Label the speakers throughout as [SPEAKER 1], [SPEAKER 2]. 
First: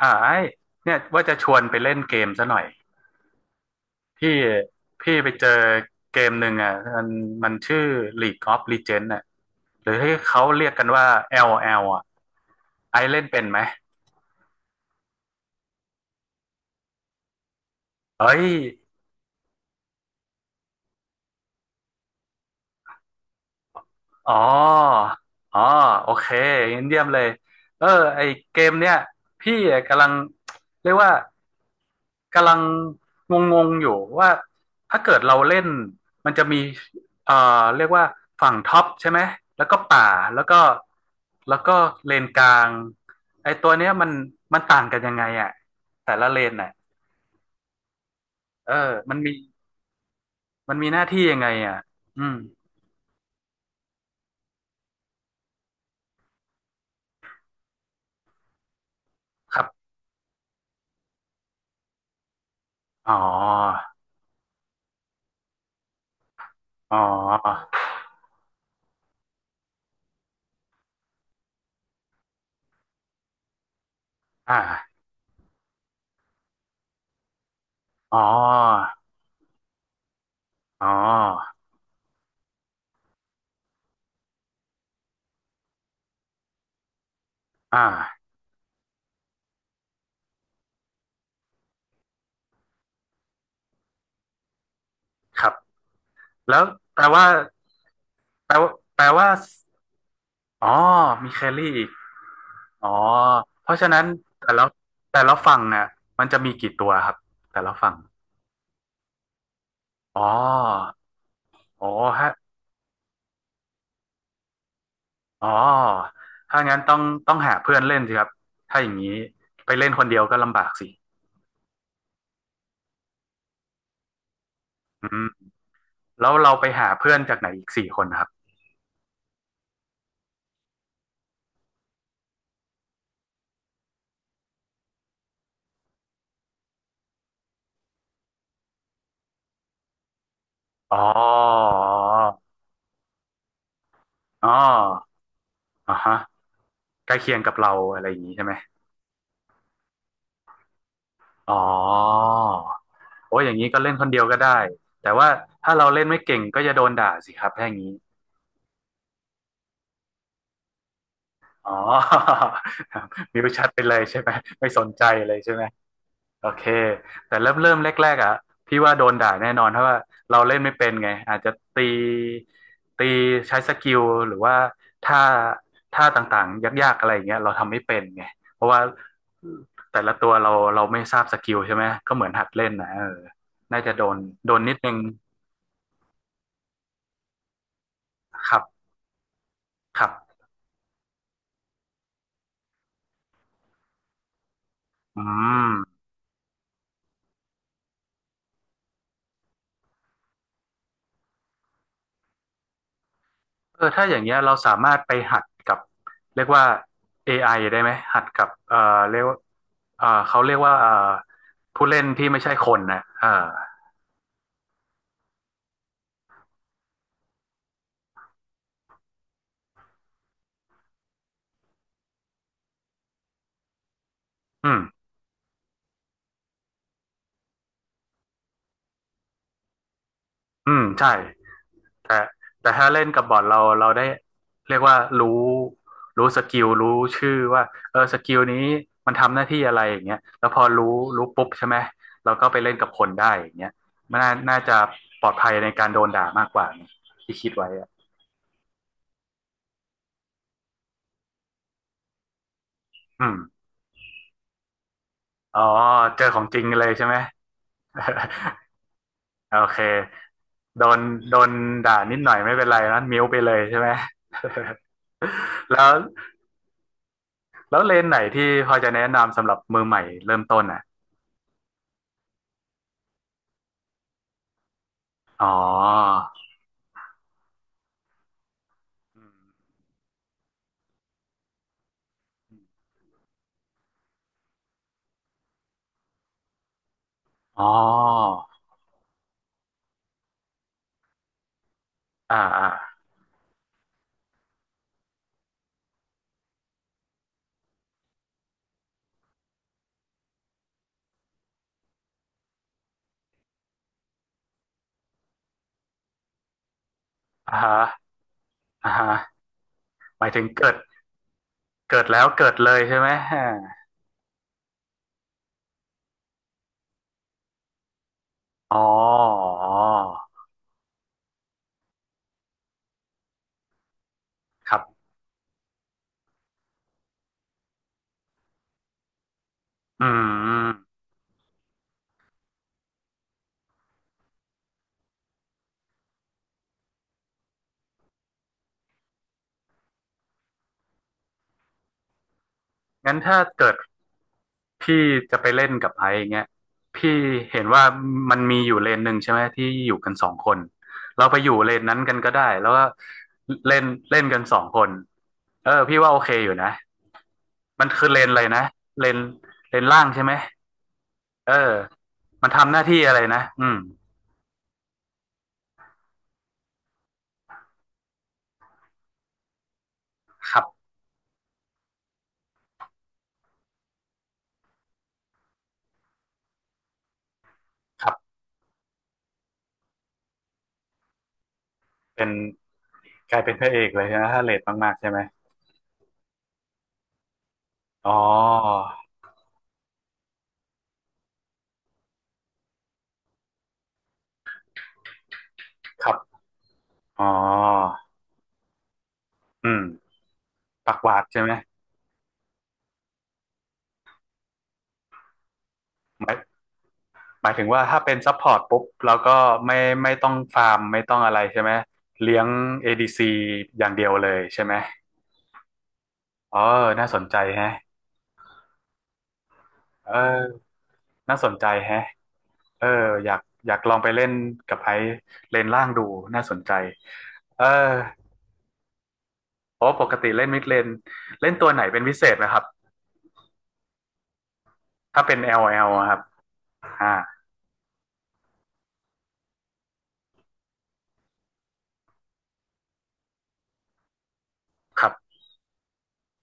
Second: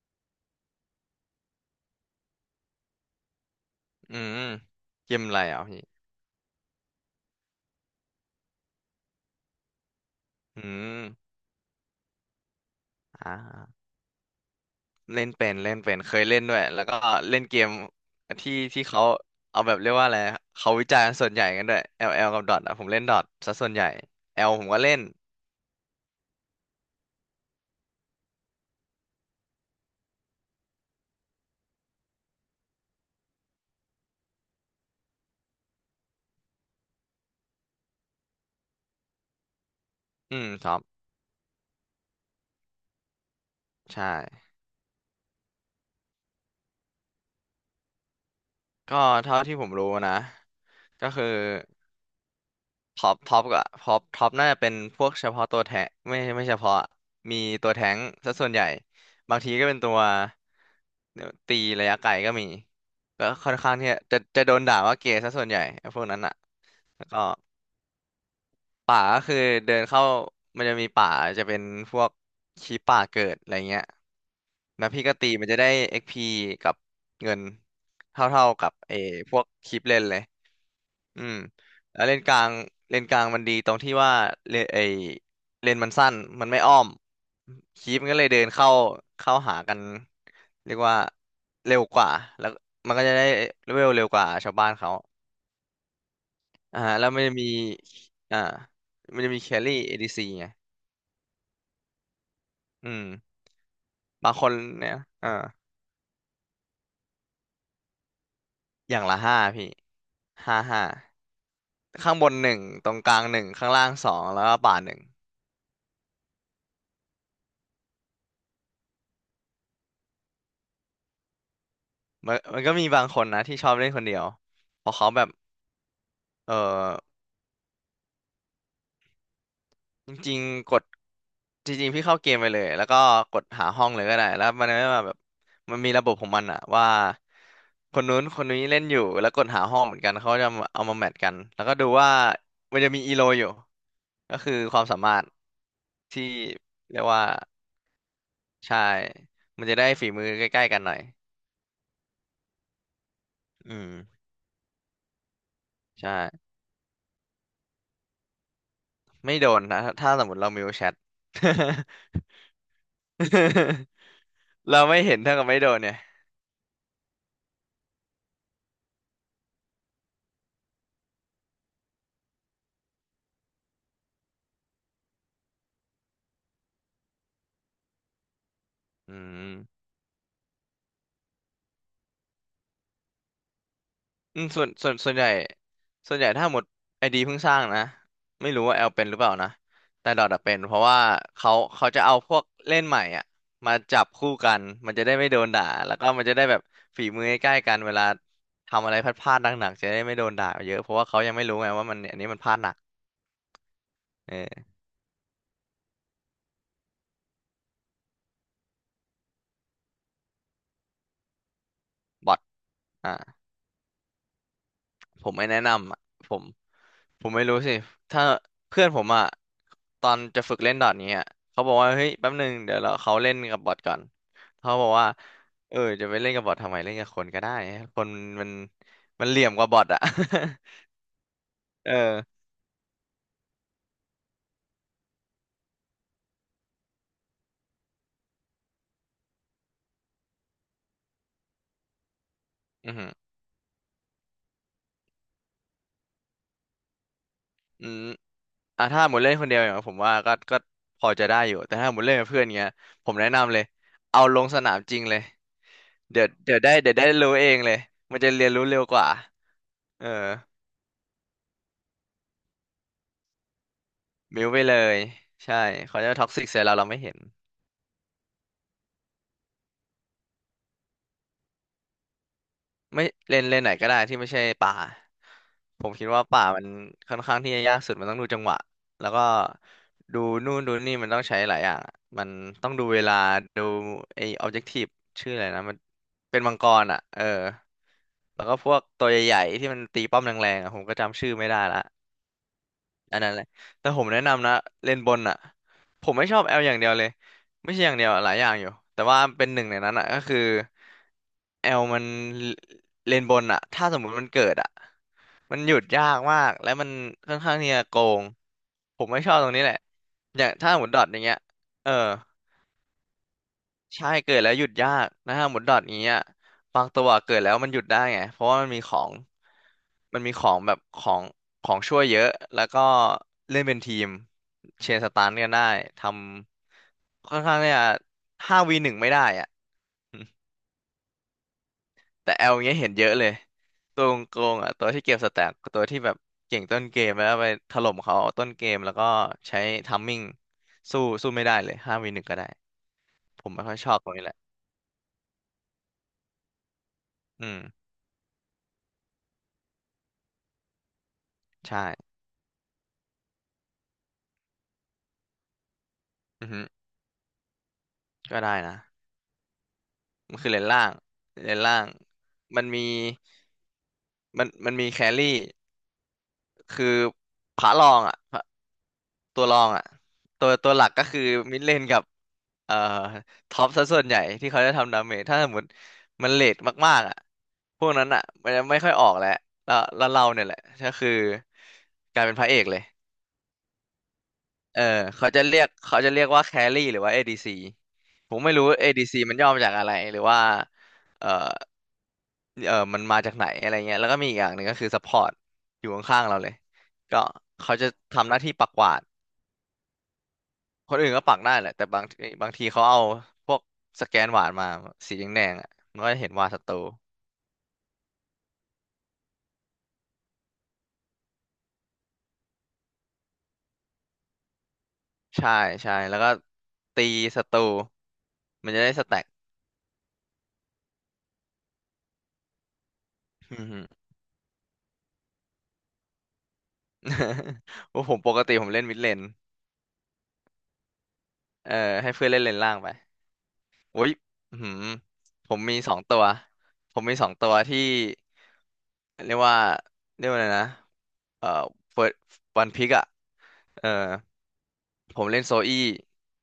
[SPEAKER 1] ไอ้เนี่ยว่าจะชวนไปเล่นเกมซะหน่อย
[SPEAKER 2] อื
[SPEAKER 1] พี่
[SPEAKER 2] มเก
[SPEAKER 1] พี่
[SPEAKER 2] ม
[SPEAKER 1] ไป
[SPEAKER 2] อะไร
[SPEAKER 1] เจอ
[SPEAKER 2] อ่ะพี่
[SPEAKER 1] เกมหนึ่งอ่ะมันมันชื่อ League of Legends อ่ะหรือที่เขา
[SPEAKER 2] อื
[SPEAKER 1] เรียกกันว่า
[SPEAKER 2] ม
[SPEAKER 1] แอลแอลอ่ะไอ้เล่น
[SPEAKER 2] อ่
[SPEAKER 1] เป็นไหม
[SPEAKER 2] าเล่นเป็นเคยเล่นด้วยแล้วก็เล่นเกม
[SPEAKER 1] เฮ้ย
[SPEAKER 2] ที่ที่เขาเอาแบบเรียกว่าอะไรเขาวิจารณ์ส่วนใหญ่กันด้วย l ลแอลกับดอทอ่ะผมเล่นดอทซะส่วนใหญ่
[SPEAKER 1] อ๋อ
[SPEAKER 2] L ผมก็เล่น
[SPEAKER 1] อ๋อโอเคงั้นเยี่ยมเลยเออไอเกมเนี่ยพี่กำลังเรียกว่ากำลังงงๆอยู่ว่าถ้าเกิดเราเล่นมันจะมีเอ่อเรียกว่าฝั่งท็อปใช่ไหมแล้วก็ป่า
[SPEAKER 2] อื
[SPEAKER 1] แล้ว
[SPEAKER 2] ม
[SPEAKER 1] ก็
[SPEAKER 2] ครับ
[SPEAKER 1] แล้วก็เลนกลางไอตัวเนี้ย
[SPEAKER 2] ใช่
[SPEAKER 1] มันมันต่างกันยังไงอ่ะแต่ละเลนน่ะเออ
[SPEAKER 2] ก็
[SPEAKER 1] มันมี
[SPEAKER 2] เท่าที่ผมรู้นะ
[SPEAKER 1] มันมีหน้า
[SPEAKER 2] ก็
[SPEAKER 1] ที่
[SPEAKER 2] คือ
[SPEAKER 1] ยังไงอ่ะอืม
[SPEAKER 2] ท็อปท็อปก็ท็อปท็อปน่าจะเป็นพวกเฉพาะตัวแทงไม่เฉพาะมีตัวแท้งซะส่วนใหญ่บางที
[SPEAKER 1] ครั
[SPEAKER 2] ก็เป็นตั
[SPEAKER 1] บ
[SPEAKER 2] วตีระยะไกลก็มี
[SPEAKER 1] อ๋อ
[SPEAKER 2] ก็ค่อนข้างที่จะโดนด่าว่าเกย์ซะส่วนใหญ่ไอ้พวกนั้นอ่ะ
[SPEAKER 1] อ๋
[SPEAKER 2] แล้วก็
[SPEAKER 1] อ
[SPEAKER 2] ป่าก็คือเดินเข้ามันจะมีป่าจะเป็นพวกขี้ป่าเกิดอะไรเงี้ย
[SPEAKER 1] อ
[SPEAKER 2] แล้ว
[SPEAKER 1] ่า
[SPEAKER 2] พี่ก็ตีมันจะได้ XP กซ์พีกับเงิน
[SPEAKER 1] อ๋
[SPEAKER 2] เท่าๆกับ
[SPEAKER 1] อ
[SPEAKER 2] เออพวกคลิปเล่นเลย
[SPEAKER 1] อ๋
[SPEAKER 2] อืม
[SPEAKER 1] อ
[SPEAKER 2] แล้วเลนกลางเลนกลางมันดีตรงที่ว่าเลนไอเลนมันสั้นมันไม่อ้อม
[SPEAKER 1] อ่
[SPEAKER 2] คีปมันก็เลย
[SPEAKER 1] า
[SPEAKER 2] เดินเข้าเข้าหากันเรียกว่าเร็วกว่าแล้วมันก็จะได้เลเวลเร็วกว่าชาวบ้านเขา
[SPEAKER 1] ครับแล้ว
[SPEAKER 2] อ่า
[SPEAKER 1] แปล
[SPEAKER 2] แล้วมัน
[SPEAKER 1] ว่า
[SPEAKER 2] จะมีอ่า
[SPEAKER 1] แปลว่าแปล
[SPEAKER 2] มัน
[SPEAKER 1] ว่า
[SPEAKER 2] จะมีแครี่เอดีซีไง
[SPEAKER 1] อ๋อมีแครี่อีกอ๋อ
[SPEAKER 2] อืม
[SPEAKER 1] เพราะฉะนั้น
[SPEAKER 2] บางค
[SPEAKER 1] แต่
[SPEAKER 2] น
[SPEAKER 1] ละ
[SPEAKER 2] เนี่ย
[SPEAKER 1] แต่
[SPEAKER 2] อ่า
[SPEAKER 1] ละฝั่งน่ะมันจะมีกี่ตัวครับแต่ละฝั่ง
[SPEAKER 2] อย่างละห้าพี่
[SPEAKER 1] อ๋อ
[SPEAKER 2] ห้า
[SPEAKER 1] อ๋อ
[SPEAKER 2] ข้างบ
[SPEAKER 1] ฮะ
[SPEAKER 2] นหนึ่งตรงกลางหนึ่งข้างล่างสองแล้วก็ป่าหนึ่ง
[SPEAKER 1] อ๋อถ้างั้นต้องหาเพื่อนเล่นสิครับถ้าอย่างนี้ไปเล่นคนเดียวก็ลำบากสิ
[SPEAKER 2] มันก็มีบางคนนะที่ชอบเล่นคนเดียวเพราะ
[SPEAKER 1] อื
[SPEAKER 2] เขาแบ
[SPEAKER 1] ม
[SPEAKER 2] บ
[SPEAKER 1] แล้ว
[SPEAKER 2] เอ
[SPEAKER 1] เรา
[SPEAKER 2] อ
[SPEAKER 1] ไปหาเพื่อนจากไหนอีกสี่คนครับ
[SPEAKER 2] จริงๆกดจริงๆพี่เข้าเกมไปเลยแล้วก็กดหาห้องเลยก็ได้แล้วมันไม่มาแบบมันมีระบบของมันอะว่าคนนู้นคนนี้เล่นอยู่แล้วกดหาห้องเหมือนกันเขาจะเอามา
[SPEAKER 1] อ๋อ
[SPEAKER 2] แมทกันแล้วก็ดูว่ามันจะมีอีโลอยู่ก็
[SPEAKER 1] อ๋อ
[SPEAKER 2] คือความสามารถ
[SPEAKER 1] อ๋อฮะ
[SPEAKER 2] ที่เรียก
[SPEAKER 1] ใกล้
[SPEAKER 2] ว่า
[SPEAKER 1] เคียงกับเราอะไรอย่างนี้ใช่ไหม
[SPEAKER 2] ใช่มันจะได้ฝีมือใกล้ๆกันหน่อย
[SPEAKER 1] อ๋อโอ้ยอย่างนี้ก็
[SPEAKER 2] อืม
[SPEAKER 1] เล่นคนเดียวก็ได้แต่ว่าถ้าเรา
[SPEAKER 2] ใ
[SPEAKER 1] เล่นไม่เก่ง
[SPEAKER 2] ช่
[SPEAKER 1] ก็จะโดนด่าสิครับถ้าอย่างนี้
[SPEAKER 2] ไม่โดนนะถ้าสมมติเรามิวแชท
[SPEAKER 1] อ๋อ มิวชัดไปเลยใช่ไหมไม่ส
[SPEAKER 2] เรา
[SPEAKER 1] น
[SPEAKER 2] ไม่
[SPEAKER 1] ใจ
[SPEAKER 2] เห็น
[SPEAKER 1] เล
[SPEAKER 2] เท่า
[SPEAKER 1] ย
[SPEAKER 2] กับ
[SPEAKER 1] ใช่
[SPEAKER 2] ไม่
[SPEAKER 1] ไหม
[SPEAKER 2] โดนเนี่ย
[SPEAKER 1] โอเคแต่เริ่มแรกๆอ่ะพี่ว่าโดนด่าแน่นอนเพราะว่าเราเล่นไม่เป็นไงอาจจะตีใช้สกิลหรือว่าท่าท่าต่างๆยากๆอะไรอย่างเงี้ยเราทำไม่เป็นไงเพราะว่า
[SPEAKER 2] อืม
[SPEAKER 1] แต่ละตัวเราไม่ทราบสกิลใช่ไหมก็เหมือนหัดเล่นนะเออน่าจะโดน
[SPEAKER 2] อืมส่วน
[SPEAKER 1] นิด
[SPEAKER 2] ส่
[SPEAKER 1] นึ
[SPEAKER 2] วน
[SPEAKER 1] ง
[SPEAKER 2] ส่วนใหญ่ส่วนใหญ่ถ้าหมดไอดีเพิ่งสร้างนะ
[SPEAKER 1] ค
[SPEAKER 2] ไม่
[SPEAKER 1] รับ
[SPEAKER 2] รู้ว่าแอลเป็นหรือเปล่านะ
[SPEAKER 1] ครั
[SPEAKER 2] แต่ดอท
[SPEAKER 1] บ
[SPEAKER 2] อะเป็นเพราะว่าเขาเขาจะเอาพวกเล่นใหม่อ่ะมาจับคู่กันมันจะได้
[SPEAKER 1] อื
[SPEAKER 2] ไม่โดนด่า
[SPEAKER 1] ม
[SPEAKER 2] แล้วก็มันจะได้แบบฝีมือใกล้ๆกันเวลาทำอะไรพลาดๆหนักๆจะได้ไม่โดนด่าเยอะเพราะว่าเขายังไม่รู้ไงว่ามันอันนี้มันพลาดหนัก
[SPEAKER 1] เออถ้าอย่างเงี้ยเรา
[SPEAKER 2] เออ
[SPEAKER 1] สามารถไปหัดกับเรียกว่า AI ไอได้ไหมหัดกับ เรียกว่าเขาเรียกว่าผู้เล่นที่
[SPEAKER 2] บอ
[SPEAKER 1] ไม่
[SPEAKER 2] ท
[SPEAKER 1] ใช่คนนะ
[SPEAKER 2] อ่ะ
[SPEAKER 1] เออ
[SPEAKER 2] ผมไม่แนะนำอ่ะผม ผมไม่รู้สิถ้าเพื่อนผมอ่ะตอนจะฝึกเล่นดอทนี้อะเขาบอกว่าเฮ้ยแป๊บหนึ่งเดี๋ยวเราเขาเล่นกับบอทก่อน
[SPEAKER 1] อื
[SPEAKER 2] เขา
[SPEAKER 1] ม
[SPEAKER 2] บอกว่าเออจะไปเล่นกับบอททำไมเล่นกับคนก็ได้คนมันมันเหลี่ยมกว่าบอทอ่ะ
[SPEAKER 1] อืม ใช่ แต่
[SPEAKER 2] เออ
[SPEAKER 1] แต่ถ้าเล่นกับบอทเราได้เรียกว่ารู้รู้สกิลรู้ชื่อว่าเออสกิลนี้มันทำหน้าที่อะไรอย่างเงี้ยแล้วพอรู้รู้ปุ๊บใช่ไหม เราก็ไปเล่นกับ
[SPEAKER 2] อือ
[SPEAKER 1] ค
[SPEAKER 2] หื
[SPEAKER 1] น
[SPEAKER 2] อ
[SPEAKER 1] ได้อย่างเงี้ยมันน่าจะปลอดภัยในการโดนด่ามากกว่าที่คิดไว้
[SPEAKER 2] อื
[SPEAKER 1] อะ
[SPEAKER 2] มอ่ะถ้าหมดเล่นคนเดียวอย่างผมว่าก็พอจะได้อยู่แต่ถ้าหมดเล่นกับเพื่อนเงี้ยผมแนะ
[SPEAKER 1] อืม
[SPEAKER 2] นำเลยเอาลงสนามจริงเลย
[SPEAKER 1] อ๋อเจอของจริงเลย
[SPEAKER 2] เดี๋ยว
[SPEAKER 1] ใช่
[SPEAKER 2] ได้
[SPEAKER 1] ไหม
[SPEAKER 2] รู้เองเลยมันจะเรียน รู้เร็วกว่า
[SPEAKER 1] โอเค
[SPEAKER 2] เออ
[SPEAKER 1] โดนโดนด่านิดหน่อยไม่เป็นไรนะมิวไปเลยใช่ไหม
[SPEAKER 2] มิวไปเลยใช่
[SPEAKER 1] แล้ว
[SPEAKER 2] เขาจะท็อกซิกใส่เราเราไม่เห็น
[SPEAKER 1] แล้วเลนไหนที่พอจะแนะนำสำหรับมือใหม่เริ่มต้นอ่ะ
[SPEAKER 2] ไม่เลนไหนก็ได้ที่ไม่ใช่ป่า
[SPEAKER 1] อ๋อ
[SPEAKER 2] ผมคิดว่าป่ามันค่อนข้างที่จะยากสุดมันต้องดูจังหวะแล้ว
[SPEAKER 1] อื
[SPEAKER 2] ก็
[SPEAKER 1] ม
[SPEAKER 2] ดูนู่นดูนี่มันต้องใช้หลายอย่างอะมันต้องดูเวลาดูไอ้ออบเจกทีฟชื่ออะไรนะมันเป็นมังกรอ่ะเออ
[SPEAKER 1] อ๋อ
[SPEAKER 2] แล้วก็พวกตัวใหญ่ๆที่มันตีป้อมแรงๆอ่ะผมก็จำชื่อไม่ได้ละ
[SPEAKER 1] อ่าอ่า
[SPEAKER 2] อันนั้นแหละแต่ผมแนะนำนะเลนบนอ่ะผมไม่ชอบแอลอย่างเดียวเลยไม่ใช่อย่างเดียวอะหลายอย่างอยู่แต่ว่าเป็นหนึ่งในนั้นอ่ะก็คือ แอลมันเลนบนอะถ้าสมมุติมันเกิดอะมันหยุดยากมาก และมันค่อน
[SPEAKER 1] อ่า
[SPEAKER 2] ข้างที่
[SPEAKER 1] ฮะ
[SPEAKER 2] จะโกง
[SPEAKER 1] อ่า
[SPEAKER 2] ผ
[SPEAKER 1] ฮะ
[SPEAKER 2] มไม่ชอบตรงนี้แหละ
[SPEAKER 1] หมาย
[SPEAKER 2] อ
[SPEAKER 1] ถึง
[SPEAKER 2] ย่าง
[SPEAKER 1] เกิ
[SPEAKER 2] ถ้า
[SPEAKER 1] ด
[SPEAKER 2] หมุนดอทอย่างเงี้ยเออ
[SPEAKER 1] เกิดแล้วเกิดเลยใช่ไหมอ่า
[SPEAKER 2] ใช่เกิดแล้วหยุดยากนะฮะาหมุนดอทอย่างเงี้ยบางตัวเกิดแล้วมันหยุดได้ไงเพราะว่ามัน
[SPEAKER 1] อ๋อ
[SPEAKER 2] มีของมันมีของแบบของของช่วยเยอะแล้วก็เล่นเป็นทีม
[SPEAKER 1] ครั
[SPEAKER 2] เชน
[SPEAKER 1] บ
[SPEAKER 2] สตาร์กันได้ ทำค่อนข้างเนี่ยห้าวีหนึ่งไม่ได้อ่ะ
[SPEAKER 1] อืม
[SPEAKER 2] แต่แอลเงี้ยเห็นเยอะเลยตัวโกงๆอ่ะตัวที่เก็บสแต็กตัวที่แบบเก่งต้นเกมแล้วไปถล่มเขาต้นเกมแล้วก็ใช้ทัมมิ่งสู้ไม่ได้เลยห้าวีหนึ่งก็ได้
[SPEAKER 1] งั้นถ้า
[SPEAKER 2] ผมไม่
[SPEAKER 1] เกิ
[SPEAKER 2] ค่
[SPEAKER 1] ด
[SPEAKER 2] อยชอบตรงนี้แหละ
[SPEAKER 1] พี่จะไปเล่นกับไอซ์เงี้ยพี่
[SPEAKER 2] อืม
[SPEAKER 1] เห็นว่ามันมีอยู่เลนหนึ่งใช่ไหมที่อยู่กันสองคนเราไปอยู่เลน
[SPEAKER 2] ใช่
[SPEAKER 1] นั้นกันก็ได้แล้วก็เล่นเล่นกันสองคนเออพี่ว่าโอเค
[SPEAKER 2] อื
[SPEAKER 1] อ
[SPEAKER 2] อ
[SPEAKER 1] ยู่
[SPEAKER 2] ฮึ
[SPEAKER 1] นะมันคือเลนอะ
[SPEAKER 2] ก็
[SPEAKER 1] ไร
[SPEAKER 2] ได้
[SPEAKER 1] นะ
[SPEAKER 2] นะ
[SPEAKER 1] เลนเลนล่างใช่ไหม
[SPEAKER 2] มันคือเลนล่างเล
[SPEAKER 1] เอ
[SPEAKER 2] น
[SPEAKER 1] อ
[SPEAKER 2] ล่าง
[SPEAKER 1] มัน
[SPEAKER 2] มัน
[SPEAKER 1] ทำห
[SPEAKER 2] มี
[SPEAKER 1] น้าที่อะไรนะอืม
[SPEAKER 2] มันมีแครี่ คือพระรองอ่ะพระตัวรองอ่ะตัว
[SPEAKER 1] ครั
[SPEAKER 2] ตัว
[SPEAKER 1] บ
[SPEAKER 2] หลักก็คือมิดเลนกับเอ่อท็อปซะส่วนใหญ่ที่เขาจะทำดาเมจถ้าสมมติมันเลทมากๆอ่ะพวก
[SPEAKER 1] ค
[SPEAKER 2] นั้น
[SPEAKER 1] รั
[SPEAKER 2] อ่ะ
[SPEAKER 1] บ
[SPEAKER 2] มันจะไม่ค่อยออกแล้วเราเนี่ยแหละก็คือกลา
[SPEAKER 1] เป็
[SPEAKER 2] ย
[SPEAKER 1] น
[SPEAKER 2] เป็นพระเอกเลย
[SPEAKER 1] กลายเป็นพระเอกเลยนะถ้าเลท
[SPEAKER 2] เออ
[SPEAKER 1] มากๆใช่ไหม
[SPEAKER 2] เขาจะเรียกเขาจะเรียกว่าแครี่หรือว่า ADC
[SPEAKER 1] อ๋อ
[SPEAKER 2] ผมไม่รู้ ADC มันย่อมาจากอะไรหรือว่าเออมันมาจากไหนอะไรเงี้ยแล้วก็มีอีกอย่างหนึ่งก็คือ support อร์ตอยู่
[SPEAKER 1] ครั
[SPEAKER 2] ข้างๆเรา
[SPEAKER 1] บ
[SPEAKER 2] เลยก็
[SPEAKER 1] อ๋อ
[SPEAKER 2] เขาจะทำหน้าที่ปักหวาด
[SPEAKER 1] อืม
[SPEAKER 2] ค
[SPEAKER 1] ปา
[SPEAKER 2] น
[SPEAKER 1] กห
[SPEAKER 2] อื่น
[SPEAKER 1] วา
[SPEAKER 2] ก็
[SPEAKER 1] ด
[SPEAKER 2] ปัก
[SPEAKER 1] ใช่ไหม
[SPEAKER 2] ได้แหละแต่บางทีเขาเอาพวกสแกนหวาดมาสีแดงๆอ่ะมันก็จะ
[SPEAKER 1] ห
[SPEAKER 2] เห็น
[SPEAKER 1] มาย
[SPEAKER 2] หวาดศัตรู
[SPEAKER 1] หมายถึงว่าถ้าเป็นซัพพอร์ตปุ๊บเราก็ไม่ไม่ต้องฟาร์มไม่ต้องอะไรใช่ไหมเลี้ยง ADC อดีซีอย่างเดียวเลยใช่ไหม
[SPEAKER 2] ใช่ใช่แล้วก็
[SPEAKER 1] อ๋อ
[SPEAKER 2] ตี
[SPEAKER 1] น่าสนใจ
[SPEAKER 2] ศัตรู
[SPEAKER 1] แฮะ
[SPEAKER 2] มันจะได้สแต็ก
[SPEAKER 1] เออน่าสนใจแฮะเอออยาก
[SPEAKER 2] อืม
[SPEAKER 1] อยา
[SPEAKER 2] ฮึ
[SPEAKER 1] กลองไปเล่นกับไอซ์เลนล่างดูน่าสนใจเอ อ
[SPEAKER 2] ว่า ผมปกติผมเล่นมิดเลน
[SPEAKER 1] โอ้ปกติเล่นมิดเลนเล่นตั
[SPEAKER 2] เอ
[SPEAKER 1] ว
[SPEAKER 2] อ
[SPEAKER 1] ไหนเป็น
[SPEAKER 2] ให้
[SPEAKER 1] พิเศ
[SPEAKER 2] เพื่อน
[SPEAKER 1] ษ
[SPEAKER 2] เล่
[SPEAKER 1] ไห
[SPEAKER 2] น
[SPEAKER 1] ม
[SPEAKER 2] เล
[SPEAKER 1] ค
[SPEAKER 2] น
[SPEAKER 1] รับ
[SPEAKER 2] ล่างไป อุ้ยอื้อหือ
[SPEAKER 1] ถ้าเป็น
[SPEAKER 2] ผมมี
[SPEAKER 1] LL
[SPEAKER 2] สอง
[SPEAKER 1] อลแอลอะครั
[SPEAKER 2] ตั
[SPEAKER 1] บ
[SPEAKER 2] ว ผม
[SPEAKER 1] อ่า
[SPEAKER 2] มีสองตัวที่เรียกว่าเรียกว่าอะไรนะเอ่อเฟิร์วันพิกอ่ะ เออ
[SPEAKER 1] ครับ
[SPEAKER 2] ผมเล่นโซอี้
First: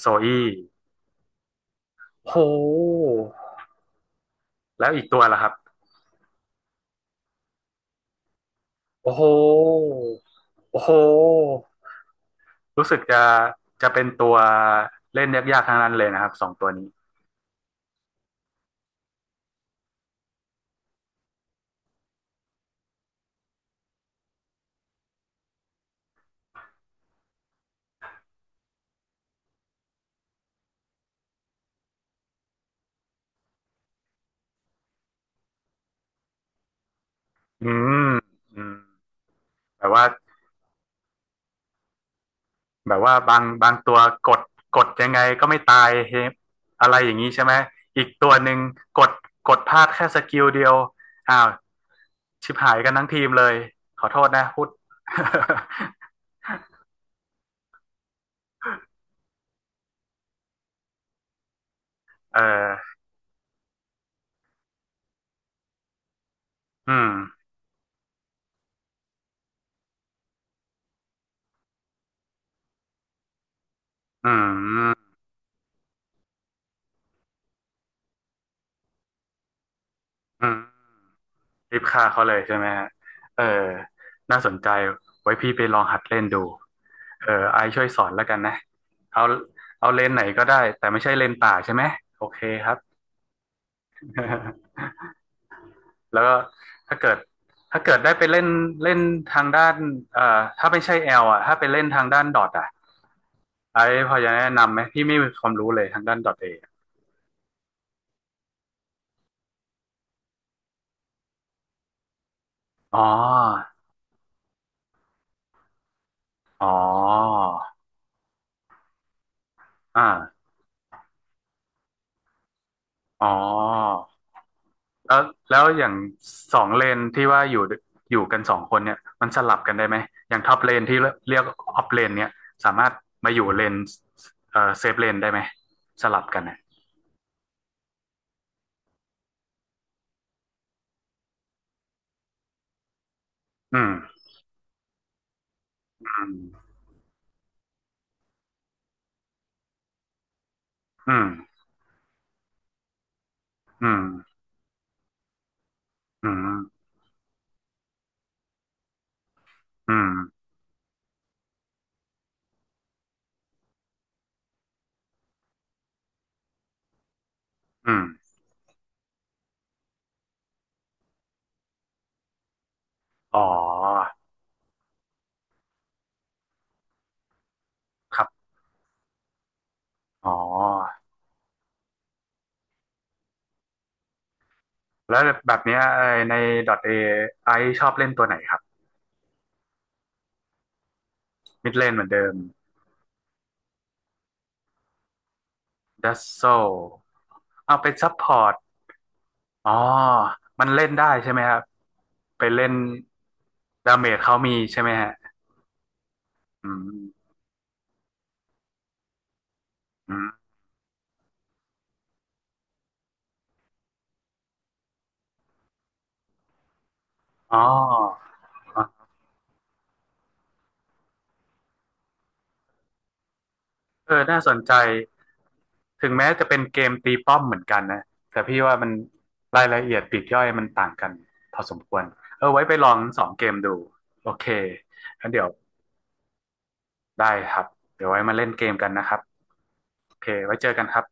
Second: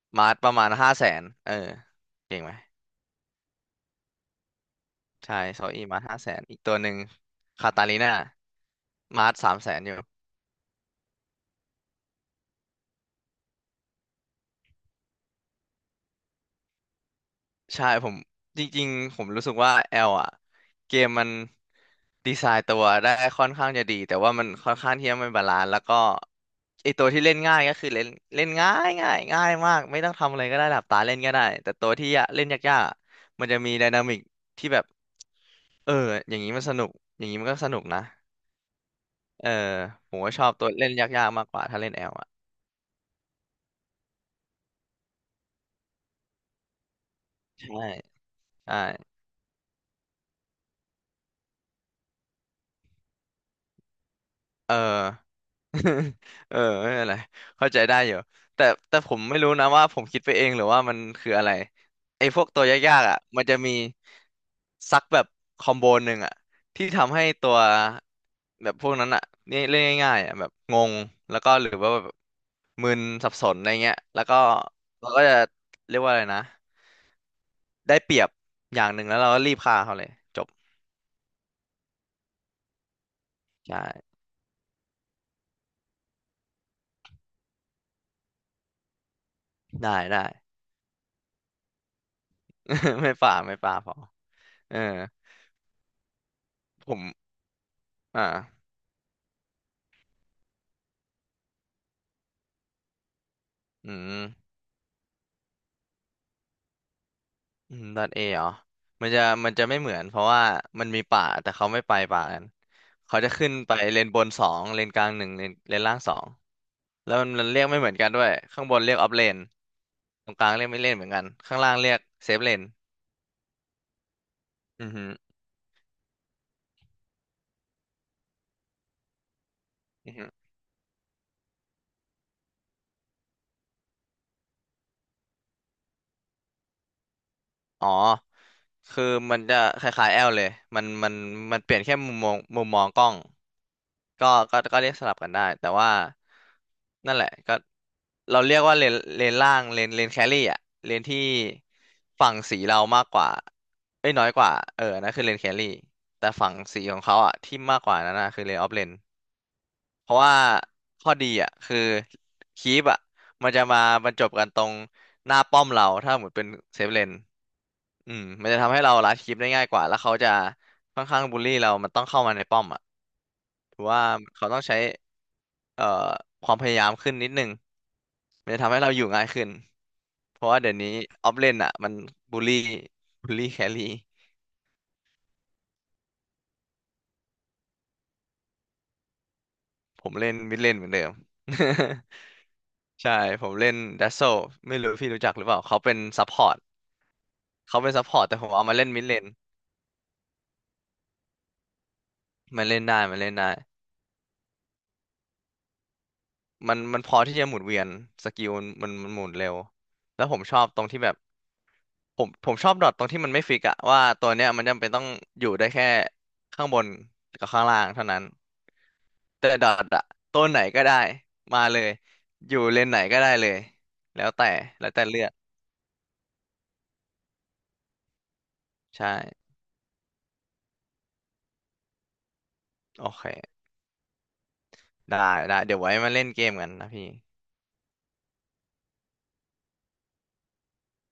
[SPEAKER 1] โซ
[SPEAKER 2] มา
[SPEAKER 1] อี้
[SPEAKER 2] ร์ทประมาณห้าแสนเออ
[SPEAKER 1] โห
[SPEAKER 2] เก่งไหม
[SPEAKER 1] แล้วอีกตัว
[SPEAKER 2] ใช่
[SPEAKER 1] ล่ะครับ
[SPEAKER 2] โซอี้มาร์ท500,000อีกตัวหนึ่งคาตาลิน่า
[SPEAKER 1] โอ้โห
[SPEAKER 2] มาร์ท300,000อยู่
[SPEAKER 1] โอ้โห รู้สึกจะเป็นตัวเล่นยากๆทั้งนั้นเลยนะครับสองตัวนี้
[SPEAKER 2] ใช่ผมจริงๆผมรู้สึกว่าแอลอ่ะเกมมันดีไซน์ตัวได้ค่อนข้างจะดีแต่ว่ามันค่อนข้างที่จะไม่บาลานซ์แล้วก็ไอตัวที่เล่นง่ายก็คือเล่นเล่นง่ายง่ายง่ายมากไม่ต้องทำอะไรก็ได้หลับตาเล่นก็ได้แต่ตัวที่ยะเล่นยากๆอะมันจะมีไดนามิกที่แบบเอออย่างนี้มันสนุกอย่างนี้มันก็
[SPEAKER 1] อื
[SPEAKER 2] สนุกนะ
[SPEAKER 1] มอืม
[SPEAKER 2] เออ
[SPEAKER 1] แบบว่า
[SPEAKER 2] ผมก็ชอบตัวเล่นยากๆมากกว่าถ้าเล่นแอลอ่ะ
[SPEAKER 1] แบบว่าบางตัวกดกดยังไงก็ไม่ตายเฮอะไรอย่างนี้ใช่ไหม
[SPEAKER 2] ใช่
[SPEAKER 1] อีกตัวหนึ่ง
[SPEAKER 2] ใช่
[SPEAKER 1] กดกดพลาดแค่สกิลเดียวอ้าวชิบหายกันทั้งทีมเลยขอโทษนะพูด
[SPEAKER 2] เออ เออไม่เป็นไรเข้าใจได้อยู่แต่แต่ผมไม่รู้นะว่าผมคิดไปเองหรือว่ามันคืออะไรไอ้พ
[SPEAKER 1] เอ
[SPEAKER 2] วกตัว
[SPEAKER 1] อ
[SPEAKER 2] ยากๆอ่ะมันจะมีซักแบบคอมโบหนึ่งอ่ะที่
[SPEAKER 1] อืม
[SPEAKER 2] ทำให้ตัวแบบพวกนั้นอ่ะนี่เล่นง่ายๆอ่ะแบบงงแล้วก็หรือว่าแบบมึนสับสนอะไรเงี้ยแล้ว
[SPEAKER 1] อื
[SPEAKER 2] ก็เรา
[SPEAKER 1] ม
[SPEAKER 2] ก็จะเรียกว่าอะไรนะได้เปรียบอย่างหนึ่งแล้วเราก็รีบฆ่าเขาเลยจ
[SPEAKER 1] อื
[SPEAKER 2] บ
[SPEAKER 1] ม รีบฆ่าเขาเลยใช่ไหมฮะเออ
[SPEAKER 2] ใช่
[SPEAKER 1] น่าสนใจไว้พี่ไปลองหัดเล่นดูเออไอซ์ช่วยสอนแล้วกันนะเอาเอา
[SPEAKER 2] ได้
[SPEAKER 1] เลนส์ไหน
[SPEAKER 2] ได้
[SPEAKER 1] ก็ได้แต่ไม่ใช่เลนส์ป่าใช่ไหมโอเคครับ
[SPEAKER 2] ไม่ฝ่าไม่ฝ่าพอเออ
[SPEAKER 1] แล้วก็
[SPEAKER 2] ผ
[SPEAKER 1] ถ้า
[SPEAKER 2] ม
[SPEAKER 1] เกิดถ้าเกิดได้ไป
[SPEAKER 2] อ่า
[SPEAKER 1] เล่นเล่นทางด้านเอ่อถ้าไม่ใช่แอลอ่ะถ้าไปเล่นทางด้านดอทอ่ะไอ
[SPEAKER 2] อื
[SPEAKER 1] ซ์พ
[SPEAKER 2] ม
[SPEAKER 1] อจะแนะนำไหมพี่ไม่มีความรู้เลยทางด้านดอทเอ
[SPEAKER 2] อืมดอทเอเหรอมันจะมันจะไม่เหมือนเพราะว่ามันมีป่าแต่เขาไม่ไปป่ากัน
[SPEAKER 1] อ๋อ
[SPEAKER 2] เขาจะขึ้นไปเลนบนสองเลนกลางหนึ่งเลนเลนล่างสอง
[SPEAKER 1] อ๋อ
[SPEAKER 2] แล้วมันเรียกไม่เหมือนกันด้วยข้างบนเรียกออฟเลน
[SPEAKER 1] อ่า
[SPEAKER 2] ตรงกลางเรียกไม่เลนเหมือนกันข้างล่างเรียกเซฟเลน
[SPEAKER 1] อ๋อ
[SPEAKER 2] อือฮ
[SPEAKER 1] แล้วแล้วอย่างสองเลนที่ว่าอยู่กันสองคนเนี่ยมันสลับกันได้ไหม
[SPEAKER 2] ึ
[SPEAKER 1] อย่างท็อปเลนที่เรียกออฟเลนเนี่ยสามารถมาอยู่เลนเซฟเลนได้ไหมสลับกันเนี่ย
[SPEAKER 2] อ๋อคือมันจะคล้ายๆแอลเลยมันมันมันเปลี่ยนแค่มุมมองมุมมองกล้อง
[SPEAKER 1] อืม
[SPEAKER 2] ก็ก็เรียกสลับกันได้ แต่ว่านั่นแหละก็เราเรียกว่าเลนล่างเลนแครี่อะเลน
[SPEAKER 1] อื
[SPEAKER 2] ที่
[SPEAKER 1] ม
[SPEAKER 2] ฝั่งสีเรามากกว่า
[SPEAKER 1] อืม
[SPEAKER 2] เอ้ยน้อยกว่าเออนั่นคือเลนแครี่
[SPEAKER 1] อื
[SPEAKER 2] แต่
[SPEAKER 1] ม
[SPEAKER 2] ฝั่งสีของเขาอะที่มากกว่านั้นนะคือเลนออฟเลน
[SPEAKER 1] อื
[SPEAKER 2] เพ
[SPEAKER 1] ม
[SPEAKER 2] ราะ
[SPEAKER 1] อื
[SPEAKER 2] ว่า
[SPEAKER 1] ม
[SPEAKER 2] ข้อดีอ่ะคือคีปอ่ะมันจะมาบรรจบกันตรงหน้าป้อมเราถ้าหมดเป็นเซฟเลน
[SPEAKER 1] อืม
[SPEAKER 2] อืมมันจะทำให้เราลัดคลิปได้ง่ายกว่าแล้วเขาจะค่อนข้างบูลลี่เรามันต้องเข้ามาในป้อมอ่ะ
[SPEAKER 1] อ๋อ
[SPEAKER 2] ถือว่าเขาต้องใช้เอ่อความพยายามขึ้นนิดนึง
[SPEAKER 1] ครั
[SPEAKER 2] มั
[SPEAKER 1] บ
[SPEAKER 2] นจะทำให้เราอยู่ง่ายขึ้น
[SPEAKER 1] อ๋อ
[SPEAKER 2] เพราะว่าเดี๋ยวนี้ออฟเลนอ่ะมันบูลลี่บูลลี่แครี่
[SPEAKER 1] แล้วแบบเนี้ยไอ้ใน .A ไอชอบเล่นตัวไหนครับ
[SPEAKER 2] ผมเล่นมิดเลนเหมือนเดิม
[SPEAKER 1] มิดเลนเหมือนเดิม
[SPEAKER 2] ใช่ผมเล่นดัสโซไม่รู้พี่รู้จักหรือเปล่าเขาเป็น
[SPEAKER 1] ดัส
[SPEAKER 2] ซัพพ
[SPEAKER 1] โซ
[SPEAKER 2] อร์ต
[SPEAKER 1] เอา
[SPEAKER 2] เขาเป็
[SPEAKER 1] เป็
[SPEAKER 2] น
[SPEAKER 1] น
[SPEAKER 2] ซัพ
[SPEAKER 1] ซัพ
[SPEAKER 2] พอ
[SPEAKER 1] พ
[SPEAKER 2] ร์ตแต่
[SPEAKER 1] อ
[SPEAKER 2] ผม
[SPEAKER 1] ร์ต
[SPEAKER 2] เอามาเล่นมิดเลน
[SPEAKER 1] อ๋อมันเล่นได้ใช่ไหมครับไป
[SPEAKER 2] มั
[SPEAKER 1] เล่
[SPEAKER 2] น
[SPEAKER 1] น
[SPEAKER 2] เล่นได้มันเล่นได้
[SPEAKER 1] ดาเมจเขามีใช่ไหมฮะอื
[SPEAKER 2] มันพอ
[SPEAKER 1] ม
[SPEAKER 2] ที่จะหมุนเวียนสกิลมันหมุนเร็ว
[SPEAKER 1] อื
[SPEAKER 2] แล้
[SPEAKER 1] ม
[SPEAKER 2] วผมชอบตรงที่แบบผมชอบดอทตรงที่มันไม่ฟิกอะว่าตัวเนี้ยมันจำเป็นต้องอยู่ได้แค่ข้างบนกับ
[SPEAKER 1] อ๋อ
[SPEAKER 2] ข้างล่างเท่านั้นแต่ดอทอะตัวไหนก็ได้มาเลยอยู่เลนไหนก็ได้เลย
[SPEAKER 1] เออ
[SPEAKER 2] แล้ว
[SPEAKER 1] น่า
[SPEAKER 2] แต่
[SPEAKER 1] สนใจ
[SPEAKER 2] แล้วแต่เลือก
[SPEAKER 1] ถึงแม้จะเป็นเกมตีป้อมเหมือนกันนะแต่พี่ว่ามัน
[SPEAKER 2] ใช่
[SPEAKER 1] รายละเอียดปลีกย่อยมันต่างกันพอสมควร เออไว้ไปลอง
[SPEAKER 2] โอ
[SPEAKER 1] งส
[SPEAKER 2] เค
[SPEAKER 1] องเกมดู โอเคงั้น
[SPEAKER 2] ได้
[SPEAKER 1] เดี๋ยว
[SPEAKER 2] ได้เดี๋ยวไว้มาเล่นเกมกันนะพี่
[SPEAKER 1] ได้ครับเดี๋ยวไว้มาเล่นเกมกันนะครับโอเคไว้เจอกันครับ